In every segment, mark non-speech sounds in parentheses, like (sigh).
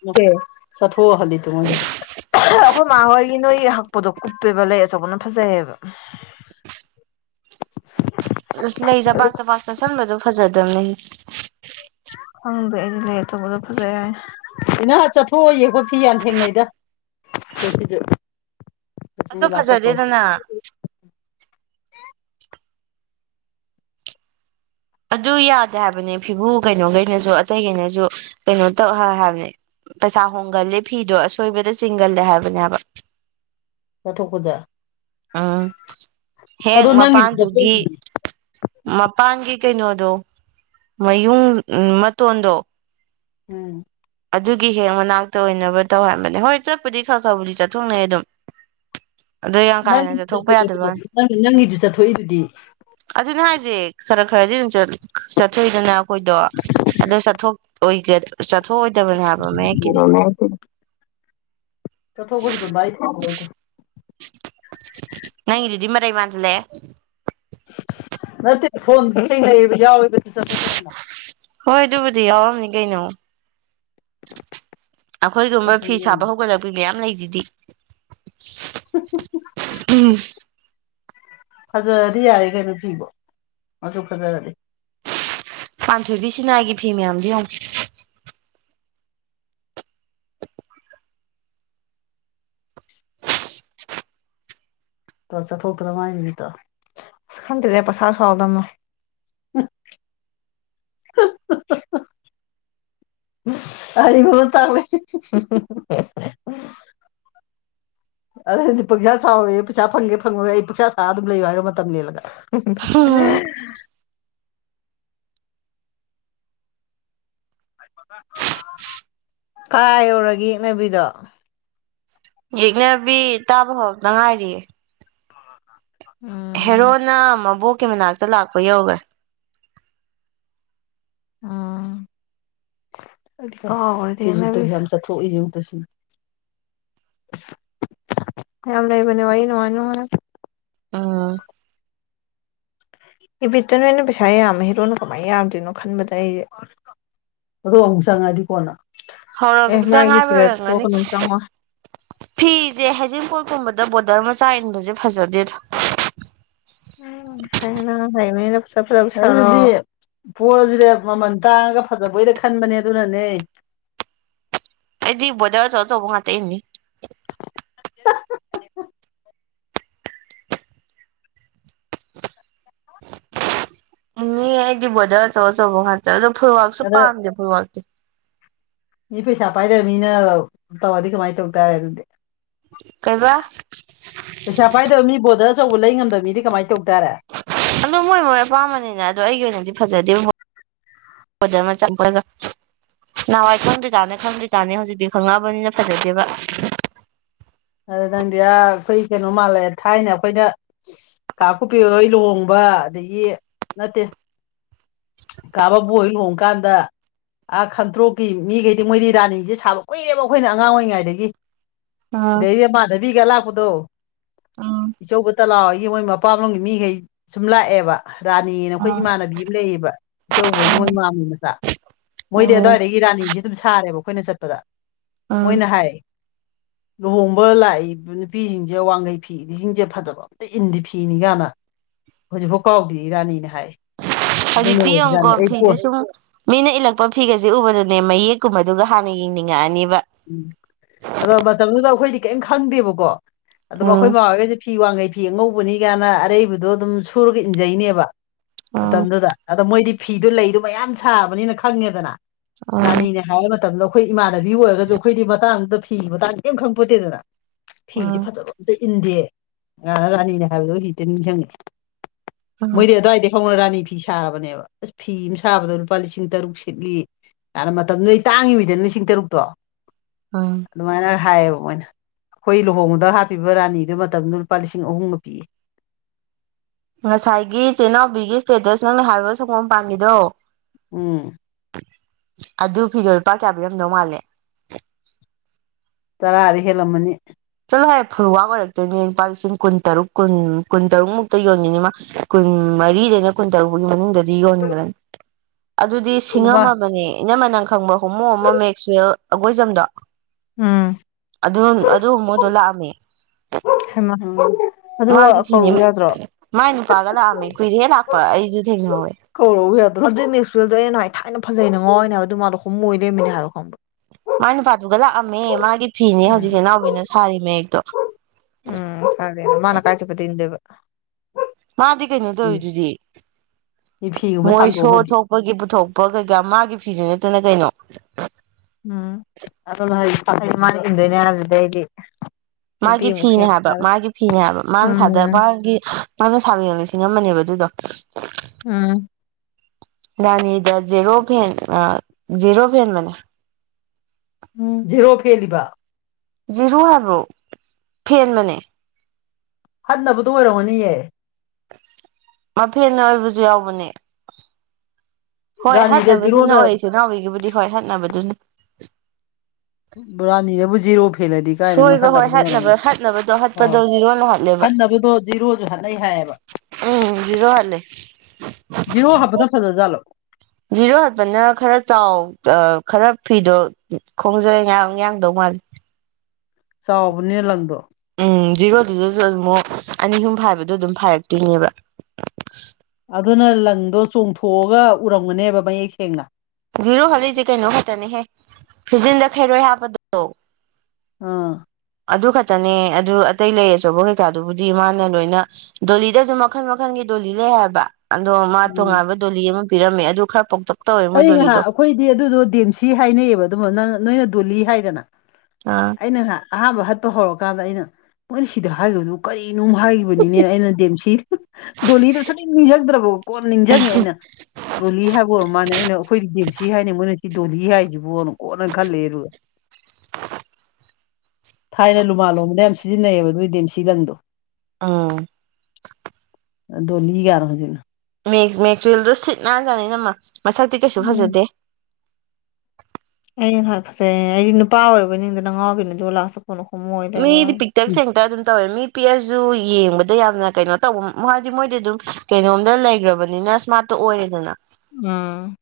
(unintelligible) ꯆꯠꯊꯣ ꯍꯜꯂꯤ (unintelligible) (unintelligible) ꯑꯩꯈꯣꯏ ꯃꯥ ꯍꯣꯏꯒꯤ ꯅꯣꯏꯒꯤ ꯍꯛꯄꯗꯣ ꯀꯨꯞꯄꯦꯕ ꯂꯩ ꯑꯆꯧꯕꯅ ꯐꯖꯩꯑꯕ ꯑꯁ ꯂꯩ ꯆꯕꯥꯛ ꯆꯕꯥꯛ ꯆꯠꯁꯤꯟꯕꯗꯣ ꯐꯖꯗꯝꯕꯅꯤ ꯈꯪꯗꯦ ꯑꯩꯗꯤ ꯂꯩ ꯑꯆꯧꯕꯗꯨ ꯐꯖꯩ ꯍꯥꯏꯅꯤ ꯑꯩꯅ ꯆꯠꯊꯣꯛꯑꯣ ꯌꯦꯛꯄꯡꯐꯤ ꯌꯥꯝ ꯊꯦꯡꯅꯩꯗ ꯇꯣꯁꯤꯁꯨ ꯑꯗꯨ ꯐꯖꯗꯦꯗꯅ ꯑꯗꯨ ꯌꯥꯗꯦ ꯍꯥꯏꯕꯅꯦ ꯐꯤꯕꯨ ꯀꯩꯅꯣꯈꯩꯅꯁꯨ ꯑꯇꯩꯈꯩꯅꯁꯨ ꯀꯩꯅꯣ ꯇꯧ ꯍꯥꯏꯕꯅꯦ ꯄꯩꯁꯥ ꯍꯣꯡꯒꯟꯂꯦ ꯐꯤꯗꯣ ꯑꯁꯣꯏꯕꯗ ꯆꯤꯡꯒꯜꯂꯦ ꯍꯥꯏꯕꯅꯦꯕ ꯆꯠꯊꯣꯛꯄꯗ ꯎꯝ ꯍꯦꯛ ꯑꯗꯣ ꯅꯪꯒꯤꯁꯨ ꯃꯄꯥꯟꯗꯨꯒꯤ ꯆꯠꯊꯣꯛꯏꯗꯨꯗꯤ ꯃꯄꯥꯟꯒꯤ ꯀꯩꯅꯣꯗꯣ ꯃꯌꯨꯡ ꯃꯇꯣꯟꯗꯣ ꯎꯝ ꯑꯗꯨꯒꯤ ꯍꯦꯛ ꯃꯅꯥꯛꯇ ꯑꯣꯏꯅꯕ ꯇꯧ ꯍꯥꯏꯕꯅꯦ ꯍꯣꯏ ꯆꯠꯄꯨꯗꯤ ꯈꯔ ꯈꯔꯕꯨꯗꯤ ꯆꯠꯊꯣꯛꯅꯩ ꯑꯗꯨꯝ ꯑꯗꯣ ꯌꯥꯝ ꯀꯥ ꯍꯦꯟꯅ ꯆꯠꯊꯣꯛꯄ ꯅꯪꯒꯤꯗꯨ ꯌꯥꯗꯕ ꯋꯥꯅꯤ ꯆꯠꯊꯣꯛꯕ ꯅꯪꯒꯤꯗꯨ ꯆꯠꯊꯣꯛꯏꯗꯨꯗꯤ ꯑꯗꯨꯅꯦ ꯍꯥꯏꯖꯦ ꯈꯔ ꯈꯔꯗꯤ ꯑꯗꯨꯝ ꯆꯠꯊꯣꯛꯏꯗꯅ ꯑꯩꯈꯣꯏꯗꯣ ꯑꯗꯨ ꯆꯠꯊꯣꯛ (unintelligible) ꯍꯥꯏꯕ ꯃꯌꯦꯛꯀꯤꯗꯤ (unintelligible) ꯆꯠꯊꯣꯛꯄꯁꯨꯗꯨꯝ (unintelligible) ꯅꯪꯒꯤꯗꯨꯗꯤ ꯃꯔꯩ ꯃꯥꯥꯟꯖꯤꯟꯂꯛꯑꯦ ꯅꯠꯇꯦ ꯐꯣꯟꯗꯤꯅ ꯌꯥꯎꯋꯦꯕ (unintelligible) ꯍꯣꯏ ꯑꯗꯨꯕꯨꯗꯤ ꯌꯥꯎꯔꯝꯅꯤ ꯀꯩꯅꯣ ꯑꯩꯈꯣꯏꯒꯨꯝꯕ ꯑꯩ ꯁꯨꯝ ꯐꯤ ꯁꯥꯕ ꯌꯦꯡꯉꯤ ꯍꯧꯒꯠꯂꯛꯄ ꯄꯤ ꯃꯌꯥꯝ ꯂꯩꯖꯤꯗꯤ ꯎꯝ ꯐꯖꯔꯗꯤ ꯌꯥꯔꯦ ꯀꯩꯅꯣ ꯐꯤꯕꯣ ꯃꯆꯨ ꯐꯖꯔꯗꯤ ꯄꯥꯟꯊꯣꯏꯕꯤꯁꯤꯅ ꯥꯏꯒꯤ ꯐꯤ ꯃꯌꯥꯝꯗꯨ ꯌꯦꯡꯉꯨ ꯆꯠꯊꯣꯛꯇ꯭ꯔ ꯃꯥꯥꯏꯅꯤꯗꯣ ꯑꯁ ꯈꯟꯗ꯭ꯔꯦ ꯄꯩꯁꯥ ꯁꯥꯎꯗ ꯑꯃ ꯫ (unintelligible) (unintelligible) ꯑꯗꯣ ꯄꯪꯁꯥ ꯁꯥꯥꯎꯋꫭꯌꯦ ꯄꯩꯁꯥ ꯐꯪꯒꯦ ꯐꯪꯉꯨꯔꯔꯦ ꯑꯩ ꯄꯛꯁꯥ ꯁꯥ ꯑꯗꯨꯝ ꯂꯩꯌꯣ ꯍꯥꯏꯔ ꯃꯇꯝ ꯂꯦꯟꯂꯒ ꯌꯦꯡꯉꯨ (unintelligible) (unintelligible) ꯀꯥ ꯌꯧꯔꯒꯦ ꯌꯦꯛꯅꯕꯤꯗꯣ ꯌꯦꯛꯅꯕꯤ ꯇꯥꯕ ꯍꯧꯔꯛꯇ ꯉꯥꯏꯔꯤꯌꯦ ꯎꯝ ꯍꯦꯔꯣꯅ ꯃꯕꯣꯛꯀꯤ ꯃꯅꯥꯛꯇ ꯂꯥꯛꯄ ꯌꯧꯒꯔꯦ ꯎꯝ (unintelligible) ꯌꯥꯝ ꯆꯠꯊꯣꯛꯏ (unintelligible) ꯌꯥꯝ ꯂꯩꯕꯅꯤ ꯋꯥꯔꯤ ꯅꯨꯡꯉꯥꯏ ꯅꯨꯉꯥꯏꯕ ꯑꯥ ꯏꯕꯤꯠꯇ ꯅꯣꯏꯅ ꯄꯩꯁꯥ ꯌꯥꯝꯃꯦ ꯍꯦꯔꯣꯅ ꯀꯃꯥꯏꯅ ꯌꯥꯗꯣꯏꯅꯣ ꯈꯟꯕꯗ ꯑꯩꯖꯦ ꯑꯗꯣ ꯑꯃꯨꯛ ꯆꯪꯉꯗꯤ ꯀꯣꯟꯅ ꯑꯦ ꯍꯧꯔꯛꯇ ꯃꯥꯒꯤ ꯉꯥꯏꯕꯩ ꯁꯤꯗ ꯑꯣꯏꯔꯝꯒꯅꯤ ꯇꯣꯛꯀꯅꯨ ꯆꯪꯉꯣꯏ ꯐꯤꯖꯦ ꯍꯩꯖꯤꯡꯄꯣꯠꯒꯨꯝꯕꯗ ꯕꯣꯔꯗꯔ ꯃꯆꯥ ꯏꯟꯕꯁꯦ ꯐꯖꯗꯦꯗꯥ (unintelligible) ꯄꯣꯠ ꯑꯖꯤꯗ ꯃꯃꯜ ꯇꯥꯡꯉꯒ ꯐꯖꯕꯣꯏꯗ ꯈꯟꯕꯅꯦ ꯑꯗꯨꯅꯅꯦ ꯑꯩꯗꯤ ꯕꯣꯗꯔ ꯑꯆꯧ ꯑꯆꯧꯕ ꯉꯥꯛꯇ ꯏꯟꯅꯤ (unintelligible) ꯏꯅꯦ ꯑꯩꯗꯤ ꯕꯣꯔꯗꯔ ꯑꯆꯧ ꯑꯆꯧꯕ ꯉꯥꯛꯇꯦ ꯑꯗꯣ ꯐꯣꯏꯋꯥꯛꯁꯨ ꯑꯗ ꯄꯥꯝꯗꯦ ꯐꯣꯏꯋꯥꯛꯇꯤ ꯃꯤ ꯄꯩꯁꯥ ꯄꯥꯏꯗꯕ ꯃꯤꯅ ꯇꯧꯔꯗꯤ ꯀꯃꯥꯏꯅ ꯇꯧ ꯇꯥꯔꯦ ꯑꯗꯨꯗꯤ ꯀꯩꯕ ꯄꯩꯁꯥ ꯄꯥꯏꯗꯕ ꯃꯤ ꯕꯣꯔꯗꯔ ꯑꯆꯧꯕ ꯂꯩ ꯉꯝꯗꯕ ꯃꯤꯗꯤ ꯀꯃꯥꯏꯅ ꯇꯧ ꯇꯥꯔꯦ ꯑꯗꫭ ꯃꯣꯏ ꯃꯣꯏ ꯑꯄꯥꯝꯕꯅꯤꯅ ꯑꯗꯣ ꯑꯩꯒꯤ ꯑꯣꯏꯅꯗꯤ ꯐꯖꯗꯦ ꯕꯣ ꯕꫭꯗꯔ ꯃꯆꯥ ꯆꯠꯄꯗꫭ ꯅꯍꯥꯟꯋꯥꯏ ꯈꯪꯗ꯭ꯔꯤꯀꯥꯟ ꯈꯪꯗ꯭ꯔꯤꯀꯥꯅꯤ ꯍꯧꯖꯤꯛꯇꯤ ꯈꯪꯉꯛꯕꯅꯤꯅ ꯐꯖꯗꯦꯕ ꯑꯗꯨ ꯅꯪꯗꯤ ꯑ ꯑꯩꯈꯣꯏ ꯀꯩꯅꯣ ꯃꯥꯜꯂꯦ ꯊꯥꯏꯅ ꯑꯩꯈꯣꯏꯅ ꯀꯥ ꯀꯨꯞꯄꯤꯍꫭꯏ ꯂꯨꯍꯣꯡꯕ ꯑꯗꯒꯤ ꯅꯠꯇꯦ ꯀꯥ ꯕꯕꯨ ꯍꯣꯏ ꯂꯣꯍꫭꯡꯀꯥꯟꯗ ꯑ ꯈꯟꯇ꯭ꯔꯣꯛꯀꯤ ꯃꯤꯒꯩꯗꯤ ꯃꯣꯏꯗꯤ ꯔꯥꯅꯤꯖꯦ ꯁꯥꯕ ꯀꯨꯏꯔꯦꯕ ꯑꯩꯈꯣꯏꯅ ꯑꯉꯥꯡ ꯑꯣꯏꯔꯤꯉꯩꯗꯒꯤ ꯎꯝ ꯁꯤꯗꯩꯗꯤ ꯃꯥꯙꯕꯤꯒ ꯂꯥꯛꯄꯗꯣ ꯎꯝ ꯏꯆꯧ ꯕꯨꯇꯂꯥ ꯍꯣꯏꯒꯤ ꯃꯣꯏ ꯃꯄꯥꯝ ꯂꯣꯝꯒꯤ ꯃꯤꯒꯩ ꯁꯨꯝ ꯂꯥꯛꯑꯦꯕ ꯔꯥꯅꯤꯅ ꯑꯩꯈꯣꯏ ꯎꯝ ꯏꯃꯥꯟꯅꯕꯤ ꯑꯃ ꯂꯩꯌꯦꯕ ꯏꯆꯧꯕꯣꯏꯒꯤ ꯃꯣꯏ ꯃꯥꯝꯒꯤ ꯃꯆꯥ ꯃꯣꯏꯗꯤ ꯎꯝ ꯑꯗꯨꯋꯥꯏꯗꯒꯤ ꯏ ꯔꯥꯅꯤꯁꯦ ꯑꯗꯨꯝ ꯁꯥꯔꯦꯕ ꯑꯩꯈꯣꯏꯅ ꯆꯠꯄꯗ ꯎꯝ ꯃꯣꯏꯅ ꯍꯥꯏ ꯂꯨꯍꯣꯡꯕ ꯂꯥꯛꯏꯕ ꯅꯨꯄꯤꯁꯤꯡꯁꯦ ꯋꯥꯡꯈꯩ ꯐꯤ ꯏꯜꯂꯤꯁꯤꯡꯁꯦ ꯐꯖꯕ ꯑꯝꯇꯥ ꯏꯟꯗꯤ ꯐꯤꯅꯤ ꯀꯅ ꯍꯧꯖꯤꯛꯐꯥꯎ ꯀꯥꯎꯗꯦꯔꯤ ꯏꯔꯥꯅꯤꯅ ꯍꯥꯏ ꯑꯗꯨꯅ ꯍꯧꯖꯤꯛꯇꯤ ꯌꯦꯡꯉꯨꯀꯣ ꯑꯣꯏꯕꯖꯥꯠꯅꯦ ꯑꯩ ꯐꯤꯁꯦ ꯀꯣꯟ ꯁꯨꯝ ꯃꯤꯅ ꯏꯜꯂꯛꯄ ꯐꯤꯒꯁꯦ ꯎꯕꯗꯅꯦ ꯃꯌꯦꯛꯀꯨꯝꯕꯗꯨꯒ ꯍꯥꯟꯅ ꯌꯦꯡꯅꯤꯡꯉꯛꯑꯅꯤꯕ ꯎꯝ ꯑꯗꯣ ꯃꯇꯝꯗꯨꯗ ꯑꯩꯈꯣꯏꯗꯤ ꯀꯔꯤꯝ ꯈꯪꯗꯦꯕꯀꯣ ꯑꯗꯨꯣ ꯑꯩꯈꯣꯏ ꯎꯝ ꯃꯥꯈꯩꯒꯁꯤ ꯐꯤ ꯋꯥꯡꯈꯩ ꯐꯤ ꯑꯉꯧꯕꯅꯤ ꯒꯥꯏꯅ ꯑꯔꯩꯕꯗꯣ ꯑꯗꯨꯝ ꯁꯨꯔꯒ ꯏꯟꯖꯩꯅꯦꯕ ꯎꯝ ꯃꯇꯝꯗꯨꯗ ꯑꯗ ꯃꯣꯏꯗꯤ ꯐꯤꯗꯣ ꯂꯩꯗꯣ ꯃꯌꯥꯝ ꯁꯥꯕꯅꯤꯅ ꯈꯪꯉꯦꯗꯅ ꯎꯝ ꯔꯥꯅꯤꯅꯦ ꯍꯥꯅꯩ ꯃꯇꯝꯗ ꯑꯩꯈꯣꯏ ꯏꯃꯥꯟꯅꯕꯤ ꯑꯣꯏꯔꯒꯁꯨ ꯑꯩꯈꯣꯏꯗꯤ ꯃꯇꯥꯡꯗꯨꯗ ꯐꯤ ꯃꯇꯥꯡꯗ ꯀꯩꯝ ꯈꯪꯄꯣꯠꯇꯦꯗꯅ ꯐꯤꯁꯦ ꯎꯝ ꯐꯖꯕ ꯑꯝꯇ ꯏꯟꯗꯦ ꯑ ꯔꯥꯅꯤꯅꯦ ꯍꯥꯏꯕꯗꯣ ꯍꯣꯖꯤꯛꯇ ꯅꯤꯡꯁꯤꯡꯉꯛꯑꯦ ꯎꯝ ꯃꯣꯏꯗꯤ ꯑꯗꯨ꯭ꯋꯥꯏꯗꯩ ꯍꯧꯅ ꯔꯥꯅꯤ ꯐꯤ ꯁꯥꯕꯅꯦꯕ ꯑꯁ ꯐꯤ ꯑꯃ ꯁꯥꯕꯗꯣ ꯂꯨꯄꯥ ꯂꯤꯁꯤꯡ ꯇꯔꯨꯛ ꯁꯤꯠꯂꯤ ꯑꯅ ꯃꯇꯝꯗꯨꯗꯅꯩꯗ ꯇꯥꯡꯉꯤꯃꯤꯗꯅ ꯂꯤꯁꯤꯡ ꯇꯔꯨꯛꯇꯣ ꯑ ꯑꯗꯨꯃꯥꯏꯅ ꯍꯥꯏꯌꯦꯕ ꯃꯣꯏꯅ ꯑꯩꯈꯣꯏ ꯂꯨꯍꯣꯡꯕꯗ ꯍꯥꯞꯄꯤꯕ ꯔꯥꯅꯤꯗꯨ ꯃꯇꯝꯗꯨꯗ ꯂꯨꯄꯥ ꯂꯤꯁꯤꯡ ꯑꯍꯨꯝꯒ ꯄꯤꯌꯦ ꯉꯁꯥꯏꯒꯤ ꯆꯤꯅꯥꯎꯕꯤꯒꯤ ꯏꯁꯇꯦꯇꯁ ꯅꯪꯅ ꯍꯥꯏꯕ ꯁꯪꯒꯣꯝ ꯄꯥꯝꯃꯤꯗꯣ ꯎꯝ ꯑꯗꯨ ꯐꯤꯗꯣ ꯂꯨꯄꯥ ꯀꯌꯥ ꯄꯤꯔꯝꯗꯧ ꯃꯥꯜꯂꯦ ꯇꯔꯥꯗꯤ ꯍꯦꯜꯂꯝꯃꯅꯤ ꯆꯠꯂꯣꯍꯦ ꯐꯨꯜ ꯋꯥ ꯑꯣꯏꯔꯛꯇꯣꯏꯅꯦ ꯂꯨꯄꯥ ꯂꯤꯁꯤꯡ ꯀꯨꯟ ꯇꯔꯨꯛ ꯀꯨꯟ ꯀꯨꯟ ꯇꯔꯨꯛ ꯃꯨꯛꯇ ꯌꯣꯟꯅꯤꯡꯤꯅꯤꯃ ꯀꯨꯟ ꯃꯔꯤꯗꯒꯤꯅ ꯀꯨꯟ ꯇꯔꯨꯛꯒꯤ ꯃꯅꯨꯡꯗꯗꯤ ꯌꯣꯟꯈ꯭ꯔꯅꯤ ꯑꯗꯨꯗꯤ ꯁꯤꯡꯉꯝꯃꯕꯅꯦ ꯏꯅꯃ ꯅꯪ ꯈꯪꯕꯔꯣ ꯍꯣꯃꯣ ꯑꯃ ꯃꯦꯛꯆꯋꯦꯜ ꯑꯩꯒꯣꯏꯖꯝꯗꯣ ꯎꯝ ꯑꯗꯨ ꯑꯗꯨ ꯍꯣꯃꯣꯗꯣ ꯂꯥꯛꯑꯝꯃꯦ inaudible ꯃꯥꯒꯤ ꯐꯤꯅꯤ ꯃꯥꯏ ꯅꯨꯄꯥꯒ ꯂꯥꯛꯑꯝꯃꯦ ꯀꯨꯏꯔꯦꯍꯦ ꯂꯥꯛꯄ ꯑꯩꯁꯨ ꯊꯦꯡꯅꯍꯧꯋꯦ ꯀꯧꯔꯛꯎꯌꯥꯗꯔꯣ ꯑꯗꯨ꯭ꯏ‌ ꯃꯦꯛꯆꯋꯦꯂꯗꯣ ꯑꯩꯅ ꯅꯥꯍꯋꯥꯏ ꯊꯥꯏꯅ ꯐꯖꯩꯅ ꯉꯥꯎꯥꯏꯅꯦ ꯍꯥꯏꯕ ꯑꯗꯨ ꯃꯥꯗꯣ ꯍꯣꯃꯣ ꯃꯣꯏ ꯂꯩꯝꯃꯤꯅꯦ ꯍꯥꯏꯕ ꯈꯪꯕ ꯃꯥꯏ ꯅꯨꯄꯥꯗꯨꯒ ꯂꯥꯛꯑꯝꯃꯦ ꯃꯥꯒꯤ ꯐꯤꯅꯦ ꯎꯝ ꯍꯧꯖꯤꯛ ꯆꯦꯅꯥꯎꯕꯤꯅ ꯁꯥꯔꯤ ꯃꯌꯦꯛꯇꯣ ꯎꯝ ꯀꯔꯅ ꯃꯥꯅ ꯀꯥꯏꯆ ꯄꯠꯇꯤ ꯏꯟꯗꯨꯏꯕ ꯃꯥꯗꯤ ꯀꯩꯅꯣ ꯇꯧꯔꯤꯗꯨꯗꯤ ꯃꯤ ꯐꯤꯒꯨꯝꯕ ꯃꯣꯏ ꯁꯣ ꯁꯥꯝꯗꯣꯛꯑꯝꯃꯗꯤ ꯊꯣꯛ ꯃꯣꯏꯒꯤ ꯄꯨꯊꯣꯛꯄ ꯀꯩꯀꯥ ꯃꯥꯒꯤ ꯐꯤꯁꯤꯡ ꯅꯠꯇꯅꯤ ꯀꯩꯅꯣ ꯎꯝ inaudible ꯃꯥꯅ ꯏꯟꯗꯨꯏꯅꯦ ꯍꯥꯏꯕꯗꯨꯗꯤ ꯑꯩꯗꯤ ꯃꯥꯒꯤ ꯅꯨꯄꯤ ꯑꯃꯨꯛ ꯐꯤꯅꯦ ꯁꯦꯝ ꯍꯥꯏꯕ ꯁꯥꯔꯦ ꯃꯥꯒꯤ ꯐꯤꯅꯦ ꯍꯥꯏꯕ ꯃꯥꯅ ꯊꯥꯗ ꯎꯝ ꯃꯥꯒꯤ ꯃꯥꯅ ꯁꯥꯕ ꯂꯤꯁꯤꯡꯉꯝꯃꯅꯦꯕ ꯑꯗꯨꯗꯣ ꯎꯝ ꯔꯥꯅꯤꯗ ꯖꯦꯔꯣ ꯐꯦꯟ ꯑ ꯖꯦꯔꯣ ꯐꯦꯟꯕꯅꯦ ꯎꯝ ꯖꯦꯔꯣ ꯐꯦꯜꯂꯤꯕ ꯖꯤꯔꯣ ꯍꯥꯏꯕꯣ ꯐꯦꯟꯕꯅꯦ ꯍꯠꯅꯕꯗꯣ ꯑꯣꯏꯔꯝꯒꯅꯤꯌꯦ ꯃꯐꯦꯟꯅ ꯑꯣꯏꯕꯁꯨ ꯌꯥꯎꯕꯅꯦ ꯍꯣꯏ ꯔꯥꯅꯤꯗ ꯍꯥꯠꯅꯕꯗꯨꯅ ꯖꯤꯔꯣꯅ ꯑꯣꯏ ꯏꯨꯅꯥꯎꯕꯤꯒꯤꯕꯨꯗꯤ ꯍꯣꯏ ꯍꯥꯠꯅꯕꯗꯨꯅ ꯕꯔꯥꯅꯤꯗꯕꯨꯖꯤꯔꯣ ꯐꯤꯜꯂꯗꯤ ꯀꯥꯏꯗꯅꯣ ꯁꯣꯏꯕ ꯍꯣꯏ ꯍꯟꯅꯕꯗꯣ ꯑꯣꯏꯔꯝꯅꯤ ꯍꯠꯅꯕ ꯍꯠꯅꯕꯗꯣ ꯑꯥꯎ ꯍꯠꯄꯗꯣ ꯖꯤꯔꯣꯅ ꯍꯠꯂꯦꯕ ꯍꯟꯅꯕꯗꯣ ꯖꯤꯔꯣꯁꯨ ꯍꯠꯟꯅꯩ ꯍꯥꯏꯌꯦꯕ ꯎꯝ ꯖꯤꯔꯣꯍ ꯂꯩ ꯖꯤꯔꯣ ꯍꯥꯞꯕꯗ ꯐꯖ ꯆꯂꯣ ꯖꯤꯔꯣ ꯍꯥꯠꯄꯅ ꯈꯔ ꯆꯥꯎ ꯈꯔ ꯐꯤꯗꯣ ꯈꯣꯡꯖꯩ ꯉ ꯌꯥꯡꯗꯧ ꯃꯥꯜꯂꯦ ꯆꯥꯎꯕꯅꯦ ꯂꯪꯗꯣ ꯎꯝ ꯖꯤꯔꯣꯗꯨꯗꯁꯨ ꯑꯗꯨꯝꯨꯛ ꯑꯅꯤ ꯑꯍꯨꯝ ꯐ ꯍꯥꯏꯕꯗꯣ ꯑꯗꯨꯝ ꯐꯔꯛꯇꯣꯏꯅꯦꯕ ꯑꯗꯨꯅ ꯂꯪꯗꯣ ꯆꯣꯡꯊꯣꯛꯑꯒ ꯎꯔꯝꯒꯅꯦꯕ ꯃꯌꯦꯛ ꯁꯦꯡꯅ ꯖꯤꯔꯣ ꯍꯜꯂꯤꯁꯦ ꯀꯩꯅꯣ ꯈꯛꯇꯅꯤꯍꯦ ꯐꯤꯖꯤꯟꯗ ꯈꯩꯔꯣꯏ ꯍꯥꯞꯄꯗ ꯑꯥ ꯑꯗꯨ ꯈꯛꯇꯅꯦ ꯑꯗꯨ ꯑꯇꯩ ꯂꯩ ꯑꯆꯧꯕ ꯀꯩꯀꯥꯗꯨꯕꯨꯗꯤ ꯃꯥꯅ ꯂꯣꯏꯅ ꯗꯣꯂꯤꯗꯁꯨ ꯃꯈꯜ ꯃꯈꯜꯒꯤ ꯗꯣꯂꯤ ꯂꯩ ꯍꯥꯏꯕ ꯑꯗꯣ ꯃꯥ ꯎꯝ ꯇꯣꯉꯥꯟꯕ ꯗꯣꯂꯤ ꯑꯃ ꯄꯤꯔꯝꯃꯦ ꯑꯗꯨ ꯈꯔ ꯄꯣꯛꯇ ꯑꯩ ꯉꯥꯏꯍꯥꯛ ꯑꯩꯈꯣꯏꯗꯤ ꯑꯗꯨꯗꯣ ꯗꯦꯝꯁꯤ ꯍꯥꯏꯅꯩꯕ ꯑꯗꯨꯃ ꯅꯪ ꯅꯣꯏꯅ ꯗꯣꯂꯤ ꯍꯥꯏꯗꯅ ꯑ ꯑꯩꯅ ꯉ ꯑꯍꯥꯟꯕ ꯍꯠꯄ ꯍꯧꯔꯀꯥꯟꯗ ꯑꯩꯅ ꯃꯣꯏꯅ ꯁꯤꯗ ꯍꯥꯏꯈꯤꯕꯗꯨ ꯀꯔꯤꯅꯣ ꯍꯥꯏꯈꯤꯕꯅ ꯕꯅꯦ ꯑꯩꯅ ꯦꯝꯁꯤ ꯗꯣꯂꯤꯗ ꯁ ꯅꯤꯡꯁꯤꯡꯗ꯭ꯔꯕ ꯀꯣꯟ ꯅꯤꯡꯁꯤꯡꯉꯦ ꯑꯩꯅ ꯔꯂꯤ ꯍꯥꯕꯕꯨꯣ ꯃꯥꯅꯦ ꯑꯩꯅ ꯑꯩꯈꯣꯏꯗꯤ ꯖꯦꯝꯁꯤ ꯍꯥꯏꯅꯤ ꯃꯣꯏꯅ ꯁꯤ ꯗꯣꯂꯤ ꯍꯥꯏꯁꯤꯕꯣꯅ ꯀꯣꯠꯅ ꯈꯜꯂꯦ ꯑꯗꯨꯒ ꯊꯥꯏꯅ ꯂꯨꯃꯥ ꯂꯣꯝꯗꯅ ꯌꯥꯝ ꯁꯤꯖꯤꯟꯅꯩꯌꯦꯕ ꯑꯗꯨꯏꯗꯤꯦꯝ ꯁꯤꯔꯪꯗꯣ ꯑꯥ ꯗꯣꯜꯂꯤꯒꯔ ꯍꯧꯖꯤꯦꯅ ꯃꯦꯔꯤꯜꯗꯣ ꯁꯤꯠ ꯅꯥꯟꯖꯥꯅꯤ ꯅꯃ ꯃꯁꯛꯇꯤ ꯀꯩꯁꯨ ꯎꯝ ꯐꯖꯗꯦ ꯑ ꯍꯥꯏꯐꯠꯁꯦ ꯑꯩꯗꯤ ꯅꯨꯄꯥ ꯑꯣꯏꯔꯕꯅꯤꯗ ꯅ ꯉꯥꯎꯕꯤꯅꯗꯤ ꯂꯥꯛꯥꯁ ꯀꯨꯅ ꯈꯨꯝꯃ ꯑꯣꯏꯔꯦ ꯚꯣꯏ ꯇꯦꯛ ꯁꯦꯡꯇꯔ ꯑꯗꯨꯝ ꯇꯧꯋꯦ ꯃꯤ ꯄꯤꯛꯑꯁꯨ ꯌꯦꯡꯕꯗ ꯌꯥꯝꯅ ꯀꯩꯅꯣ ꯇꯧꯕ ꯍꯥꯏꯗꯤ ꯃꯣꯏꯗꯤ ꯑꯗꯨꯝ ꯀꯩꯅꯣꯝꯇ ꯂꯩꯈ꯭ꯔꯕꯅꯤꯅ ꯁꯃꯥꯠꯇ ꯑꯣꯏꯔꯦꯗꯅ ꯎꯝ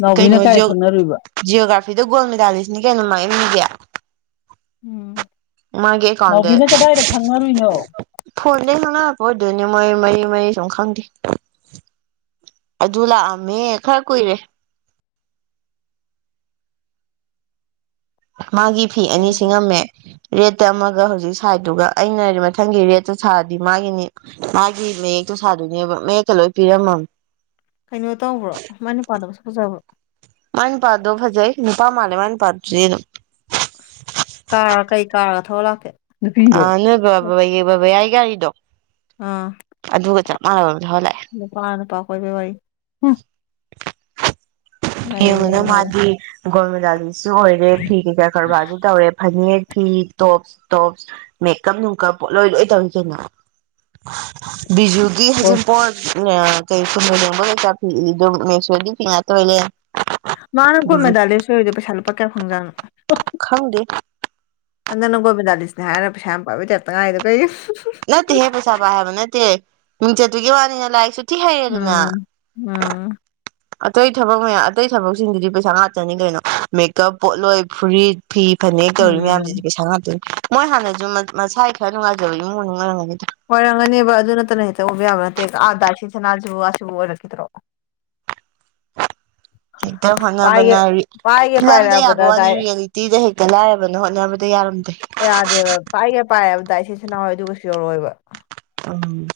ꯅꯥꯎꯕꯤꯅ ꯀꯩꯅꯣ ꯀꯥꯏ ꯖꯤ ꯈꯪꯅꯔꯨꯏꯕ ꯖꯤꯑꯣꯒ꯭ꯔꯥꯐꯤꯗ ꯒꯣꯜ ꯃꯦꯗꯥꯂꯤꯁꯅꯤ ꯀꯩꯅꯣ ꯃꯥꯡꯏꯅꯤꯒꯦ ꯎꯃꯒꯦ ꯀꯥꯟꯗꯦ ꯅꯥꯎꯕꯤꯅ ꯀꯗꯥꯏꯗ ꯈꯪꯅꯔꯨꯏꯅꯣ ꯐꯣꯟꯗꯩ ꯈꯪꯅꯔꯛꯄ ꯑꯣꯏꯗꯣꯏꯅꯦ ꯃꯣꯏ ꯃꯔꯤ ꯃꯔꯤ ꯁꯨꯝ ꯈꯪꯗꯦ ꯑꯗꯨ ꯂꯥꯛꯑꯝꯃꯦ ꯈꯔ ꯀꯨꯏꯔꯦ ꯃꯥꯒꯤ ꯐꯤ ꯑꯅꯤ ꯁꯤꯉꯝꯃꯦ ꯔꯦꯠꯇ ꯑꯃꯒ ꯍꯧꯖꯤꯛ ꯁꯥꯏꯗꯨꯒ ꯑꯩꯅ ꯃꯊꯪꯒꯤ ꯔꯦꯠꯇ ꯁꯥꯔꯗꯤ ꯃꯥꯒꯤꯅꯤ ꯃꯥꯒꯤ ꯃꯌꯦꯛꯇꯣ ꯁꯥꯗꯣꯏꯅꯦꯕ ꯃꯌꯦꯛꯀ ꯂꯣꯏ ꯄꯤꯔꯝꯃꯕ ꯀꯩꯅꯣ ꯇꯧꯕ꯭ꯔꯣ ꯃꯅꯤꯄꯥꯥꯟꯗꯕꯁꯨ ꯐꯖꯕ꯭ꯔꯣ ꯃꯥꯏꯅ ꯄꯥꯗꯣ ꯐꯖꯩ ꯅꯨꯄꯥ ꯃꯥꯜꯂꯦ ꯃꯥꯏꯅ ꯄꯥꯗ꯭ꯔꯗꯤ ꯑꯗꯨꯝ ꯀꯥ ꯀꯩ ꯀꯥꯒ ꯊꯣ ꯂꯥꯛꯀꯦ ꯑ ꯅꯨꯄꯤꯔꯣ ꯅꯣꯏ ꯕꯕꯥꯕꯥ ꯕꯕꯥ ꯌꯥꯏ ꯒꯥꯔꯤꯗꯣ ꯑꯥ ꯑꯗꯨꯒ ꯆꯞ ꯃꯥꯟꯅꯕꯗꯂꯥꯛꯑꯦ ꯄꯥꯅ ꯄꯈꯣꯏ ꯋꯥ ꯋꯥꯔꯤ ꯍꯨꯝ ꯂꯩꯌꯦ ꯌꯦꯡꯉꯅ ꯍꯣꯏ ꯃꯥꯗꯤ ꯒꯣꯜꯃꯗꯥꯂꯤꯁꯨ ꯑꯣꯏꯔꯦ ꯐꯤ ꯀꯩꯀꯥ ꯀꯔꯕꯥꯔꯁꯨ ꯇꯧꯋꯦ ꯐꯅꯦꯛ ꯐꯤ ꯇꯣꯞꯁ ꯇꯣꯞꯁ ꯃꯦꯀꯞ ꯅꯨꯡꯀꯞꯠ ꯂꯣꯏ ꯂꯣꯏ ꯇꯧꯔꯤꯁꯦꯅ ꯕꯤꯖꯨꯒꯤ ꯍꯖꯤꯝꯄꯣ ꯀꯩ ꯀ ꯌꯦꯕ ꯀꯩꯀꯤ ꯃꯦꯁꯣꯔꯗꯤ ꯐꯤ ꯉꯇꯂꯦ ꯃꯥꯅ ꯀꯣꯏ ꯃꯦꯗꯥꯗꯔꯁꯨꯣꯏꯗꯣ ꯄꯩꯁꯥ ꯂꯨꯄꯥ ꯀꯌꯥ ꯐꯪꯖꯥꯅꯣ ꯈꯪꯗꯦ ꯑꯗꯪ ꯅꯪ ꯒꯣꯕꯤꯦꯟꯗꯥꯂꯤꯁꯅꯦ ꯍꯥꯏꯔ ꯄꯩꯁꯥ ꯌꯥꯝ ꯄꯥꯏꯕꯤ ꯇꯦꯇ ꯉꯥꯏꯗꯣ ꯀꯩ ꯅꯠꯇꯦꯍꯦ ꯄꯩꯁꯥ ꯄꯥꯏ ꯍꯥꯏꯕ ꯅꯠꯇꯦ ꯃꯤꯡꯆꯠꯇꯨꯒꯤ ꯋꯥꯅꯤꯍꯦ ꯂꯥꯏꯔꯤꯛꯁꯨ ꯊꯤ ꯍꯩꯔꯦꯗꯅ ꯎꯝ ꯎꯝ ꯑꯇꯩ ꯊꯕꯛ ꯃꯌꯥꯝ ꯑꯇꯩ ꯊꯕꯛꯁꯤꯡꯗꯨꯗꯤ ꯄꯩꯁꯥ ꯉꯥꯛꯇꯅꯤ ꯀꯩꯅꯣ ꯃꯦꯀꯞ ꯄꯣꯠꯂꯣꯏ ꯐꯨꯔꯤꯠ ꯐꯤ ꯐꯅꯦꯛ ꯀꯧꯔꯤ ꯃꯌꯥꯝꯁꯤꯗꯤ ꯎꯝ ꯄꯩꯁꯥ ꯉꯥꯛꯇꯅꯤ ꯃꯣꯏ ꯍꯥꯟꯅꯁꯨ ꯃꯁꯥꯏ ꯈꯔ ꯅꯨꯡꯉꯥꯏꯖꯕꯒꯤ ꯏꯃꯨꯡ ꯃꯅꯨꯡꯅꯨꯡ ꯑꯣꯏꯔꯝꯒꯅꯤꯗ ꯑꯣꯏꯔꯝꯒꯅꯦꯕ ꯑꯗꯨ ꯅꯠꯇꯅ ꯍꯦꯛꯇ ꯎꯕ ꯌꯥꯕ ꯅꯠꯇꯦ ꯑꯥꯗꯥ ꯁꯤ ꯁꯅꯥꯜꯁꯤꯕꯨ ꯑꯁꯤꯕꯨ ꯑꯣꯏꯔꯛꯈꯤꯗ꯭ꯔꯣ ꯍꯦꯛꯇ ꯄꯥꯏꯒꯦ ꯍꯣꯇꯅꯥꯕꯥꯅꯥ ꯔꯤꯆ꯫ ꯄꯥꯏꯒꯦ ꯐꯤꯂꯝꯗ ꯌꯥꯕ ꯄꯥꯏꯔꯛꯑꯕꯗ ꯋꯥꯅꯤ ꯗꯥꯏ ꯔꯤꯌꯦꯂꯤꯇꯤꯗ ꯍꯦꯛꯇ ꯂꯥꯏꯔꯕꯅ ꯍꯣꯠꯅꯕꯗ ꯌꯥꯔꯝꯗ꯭ꯔꯦ ꯌꯥꯗꯦꯕ ꯄꯥꯏꯒꯦ ꯄꯥꯏꯑꯕꯗ ꯏꯆꯦ ꯁ ꯅꯍꯎꯣꯏ ꯑꯗꯨꯒꯁꯨ ꯌꯧꯔꯛꯣꯏꯕ ꯎꯝ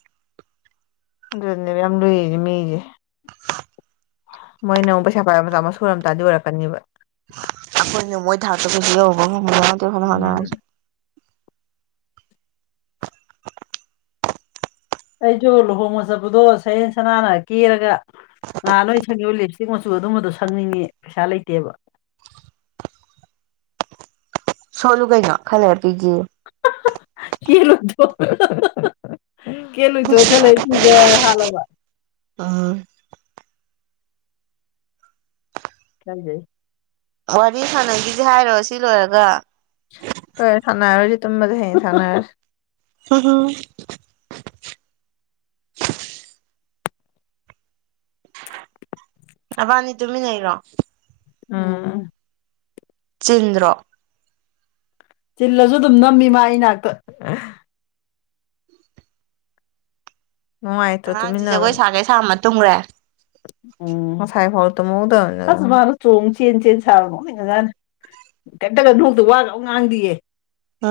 ꯑꯗꯨꯅꯦ ꯌꯥꯝ ꯂꯨꯏꯔꯤꯅꯦꯦ ꯃꯤꯒꯤ ꯃꯣꯏꯅ ꯑꯃꯨꯛ ꯄꯩꯁꯥ ꯄꯥꯏꯕ ꯃꯆꯥ ꯃꯁꯨ ꯑꯣꯏꯔꯝ ꯇꯥꯔꯗꯤ ꯑꯣꯏꯔꯛꯀꯅꯤꯕ ꯎꯝ (unintelligible) ꯑꯩꯁꯨ ꯂꯨꯍꯣꯡꯕ ꯆꯠꯄꯗꯣ ꯁꯌꯦꯦꯟ ꯁꯅꯥꯅ ꯀꯦꯔꯒ ꯉꯍꯥꯟ ꯂꯣꯏ ꯁꯪꯉꯕ ꯂꯤꯞꯁꯦ ꯆ ꯃꯆꯨ ꯑꯗꯨꯝꯕꯗꯣ ꯁꯪꯅꯤꯡꯉꯦ ꯄꯩꯁꯥ ꯂꯩꯇꯦꯕ ꯁꯣꯜꯂꯨ ꯀꯩꯅꯣ ꯈꯜꯂꯦꯔ ꯄꯤꯒꯤꯦ ꯀꯅ ꯊ ꯀꯅ ꯊꯣ ꯈ ꯂꯩ (unintelligible) ꯑꯥ ꯏꯀꯥꯏꯖꯦꯏ ꯋꯥꯔꯤ ꯁꯥꯟꯅꯈꯤꯁꯦ ꯍꯥꯏꯔꯣ ꯁꯤ ꯂꯣꯏꯔꯒ ꯇꯣꯏ ꯊꯥꯟꯅꯔꯔꯦꯏꯁꯦ ꯇꯨꯃꯁꯦ ꯍꯌꯦꯡ ꯊꯅꯔꯁꯤ (unintelligible) ꯅꯕꯥꯅꯤ ꯇꯨꯃꯤꯟꯅꯩꯔꯣ ꯎꯝ ꯆꯤꯟꯗ꯭ꯔꯣ ꯆꯤꯜꯂꯁꯨ ꯑꯗꯨꯝ ꯅꯝꯃꯤ ꯃꯥ ꯑꯩ ꯅꯥꯛꯇ ꯅꯨꯡꯉꯥꯏꯇ꯭ꯔꯣ ꯑꯉꯥꯡꯁꯤ ꯖꯒꯣꯏ ꯁꯥꯒꯦ ꯁꯥꯕ ꯃꯇꯨꯡ ꯇꯨꯝꯈ꯭ꯔꯦ ꯎꯝ ꯉꯁꯥꯏ ꯐꯥꯎ ꯇꯝꯍꯧꯗꯕꯅꯤ ꯑꯁ ꯃꯥꯅ ꯆꯣꯡ ꯆꯦꯟ ꯆꯦꯟ ꯁꯥꯕꯣꯖꯥꯠ ꯅꯣꯛꯅꯤꯡ ꯈꯔꯖꯥꯠꯅꯤ ꯀꯩꯝꯇꯒ ꯅꯧꯗ ꯋꯥꯒ ꯉꯥꯡꯗꯤꯑꯌꯦ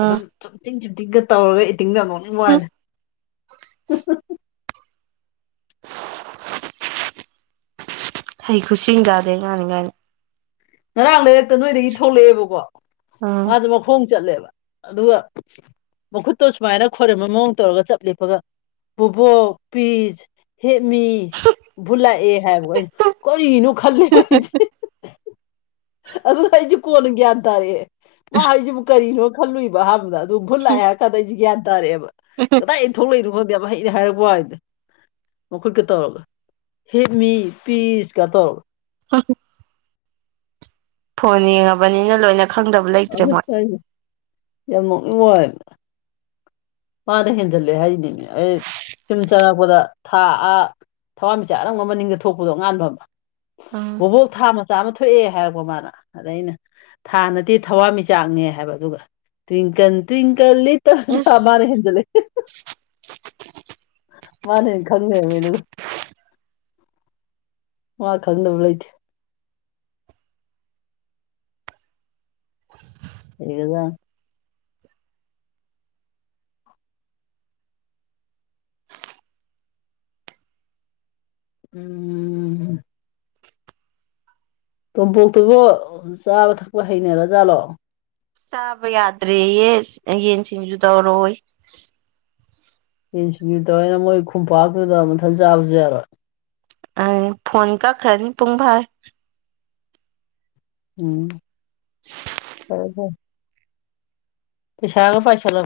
ꯎꯝ ꯊꯨꯝꯇꯤꯡ ꯁꯨꯝꯊꯤꯡꯒ ꯇꯧꯔꯒ ꯏꯇꯤꯡꯗꯣ ꯍꯨꯝ ꯅꯣꯛꯅꯤꯡꯕꯉꯥꯏꯅꯤ ꯍꯩ ꯈꯨꯠꯁꯤꯡꯒꯗꯦ ꯑꯉꯥꯏꯅꯤ ꯒꯥꯏꯅ ꯉꯔꯥꯡ ꯂꯩꯔꯛꯇ ꯅꯣꯏꯗꯒꯤ ꯊꯣꯛꯂꯛꯑꯦꯕꯀꯣ ꯎꯝ ꯃꯥꯁꯦ ꯃꯈꯣꯡ ꯆꯠꯂꯦꯕ ꯑꯗꯨꯒ ꯃꯈꯨꯠꯇꯣ ꯁꯨꯃꯥꯏꯅ ꯈꯣꯏꯔꯝꯕ ꯃꯑꯣꯡ ꯇꯧꯔꯒ ꯆꯞ ꯂꯦꯞꯄꯒ ꯄꯨꯕꯣꯛ ꯄꯤꯁ ꯍꯦꯃꯤ ꯚꯨꯠꯂꯛꯑꯦ ꯍꯥꯏꯕ ꯑꯩ ꯀꯔꯤꯅꯣ ꯈꯜꯂꯦꯕꯁꯦ ꯑꯗꯨ ꯑꯩꯁꯦ ꯀꯣꯟꯅ ꯒ꯭ꯌꯥꯟ ꯇꯥꯔꯛꯑꯦ ꯃꯥ ꯍꯥꯏꯁꯤꯕꯨ ꯀꯔꯤꯅꯣ ꯈꯜꯂꯨꯏꯕ ꯑꯍꯥꯟꯕꯗ ꯑꯗꯨꯝ ꯐꯨꯠ ꯂꯥꯛꯑꯦ ꯍꯥꯏꯔ ꯀꯥꯟꯗ ꯑꯩꯁꯦ ꯒ꯭ꯌꯥꯟ ꯇꯥꯔꯑꯦ ꯀꯗꯥꯏꯗꯒꯤꯟ ꯊꯣꯛꯂꯛꯏꯅꯣ ꯈꯪꯗꯦꯕ ꯍꯩꯅ ꯍꯥꯏꯔꯛꯄ ꯋꯥ ꯍꯥꯏꯅꯤꯗ ꯃꯈꯣꯏ ꯀ ꯇꯧꯔꯂ ꯍꯦꯞꯃꯤ ꯄꯤꯁ ꯀ ꯇꯧꯔꯦ (unintelligible) ꯐꯣꯟ ꯌꯦꯡꯉꯕꯅꯤꯅ ꯂꯣꯏꯅ ꯈꯪꯗꯕ ꯂꯩꯇ꯭ꯔꯦ ꯃꯣꯏ ꯌꯥꯝ ꯅꯣꯛꯅꯤꯡꯕ ꯋꯅꯤꯗ ꯃꯥꯅ ꯍꯦꯟꯖꯜꯂꯦ ꯍꯥꯏꯅꯤꯅꯦ ꯑꯦ ꯁꯨꯝ ꯆꯪꯉꯛꯄꯗ ꯊꯥꯛꯑ ꯊꯋꯥꯟꯃꯤꯆꯆꯥ ꯑꯅꯪꯕ ꯃꯅꯤꯡꯗ ꯊꯣꯛꯄꯗꯣ ꯉꯉꯥꯟꯕ ꯎꯝ ꯕꯣꯕꯣꯛ ꯊꯥ ꯃꯆꯥ ꯑꯃ ꯊꯣꯛꯑꯦ ꯍꯥꯏꯔꯛꯄꯣ ꯃꯥꯅ ꯑꯗ ꯑꯩꯅ ꯊꯥꯅꯠꯇꯦ ꯊꯋꯥꯟꯃꯤꯆꯥꯛꯅꯦ ꯍꯥꯏꯕ ꯑꯗꯨꯒ ꯇ꯭ꯋꯤꯡꯀꯜ ꯇ꯭ꯋꯡꯀꯜ ꯂꯤꯠ ꯏꯁ ꯂꯣꯏ ꯍꯦꯟꯖꯥꯜ ꯂꯩ ꯃꯥꯅ ꯍꯦꯟꯅ ꯈꯪ ꯂꯧꯔꯝꯃꯦ ꯑꯗꯨꯒ ꯋꯥ ꯀ ꯑꯗꯨꯗ ꯅꯕ ꯂꯩꯣꯏꯦ ꯁꯤꯒꯗ ꯎꯝ ꯎꯝ ꯇꯣꯝꯄꯣꯛꯇꯨꯕꯨ ꯆꯥꯕ ꯊꯛꯄ ꯍꯩꯅꯔꯖꯥꯠꯂꯣ ꯆꯥꯕ ꯌꯥꯗ꯭ꯔꯦ ꯑꯦ ꯌꯦꯟꯁꯤꯡꯁꯨ ꯇꯧꯔꯣꯏ ꯏꯟꯁꯇꯤꯇ꯭ꯌꯨꯠ ꯇꯧ ꯑꯩꯅ ꯃꯣꯏ ꯈꯣꯡꯄꯥꯛꯇꯨꯗ ꯃꯊꯟ ꯆꯥꯕꯁꯨ ꯌꯥꯔꯣꯏ ꯑ ꯐꯣꯟ ꯀꯛꯈ꯭ꯔꯅꯤ ꯄꯨꯡ ꯐꯥꯔ ꯎꯝ ꯑꯣ ꯍ ꯄꯩꯁꯥꯒ ꯄꯥꯁꯥ ꯂ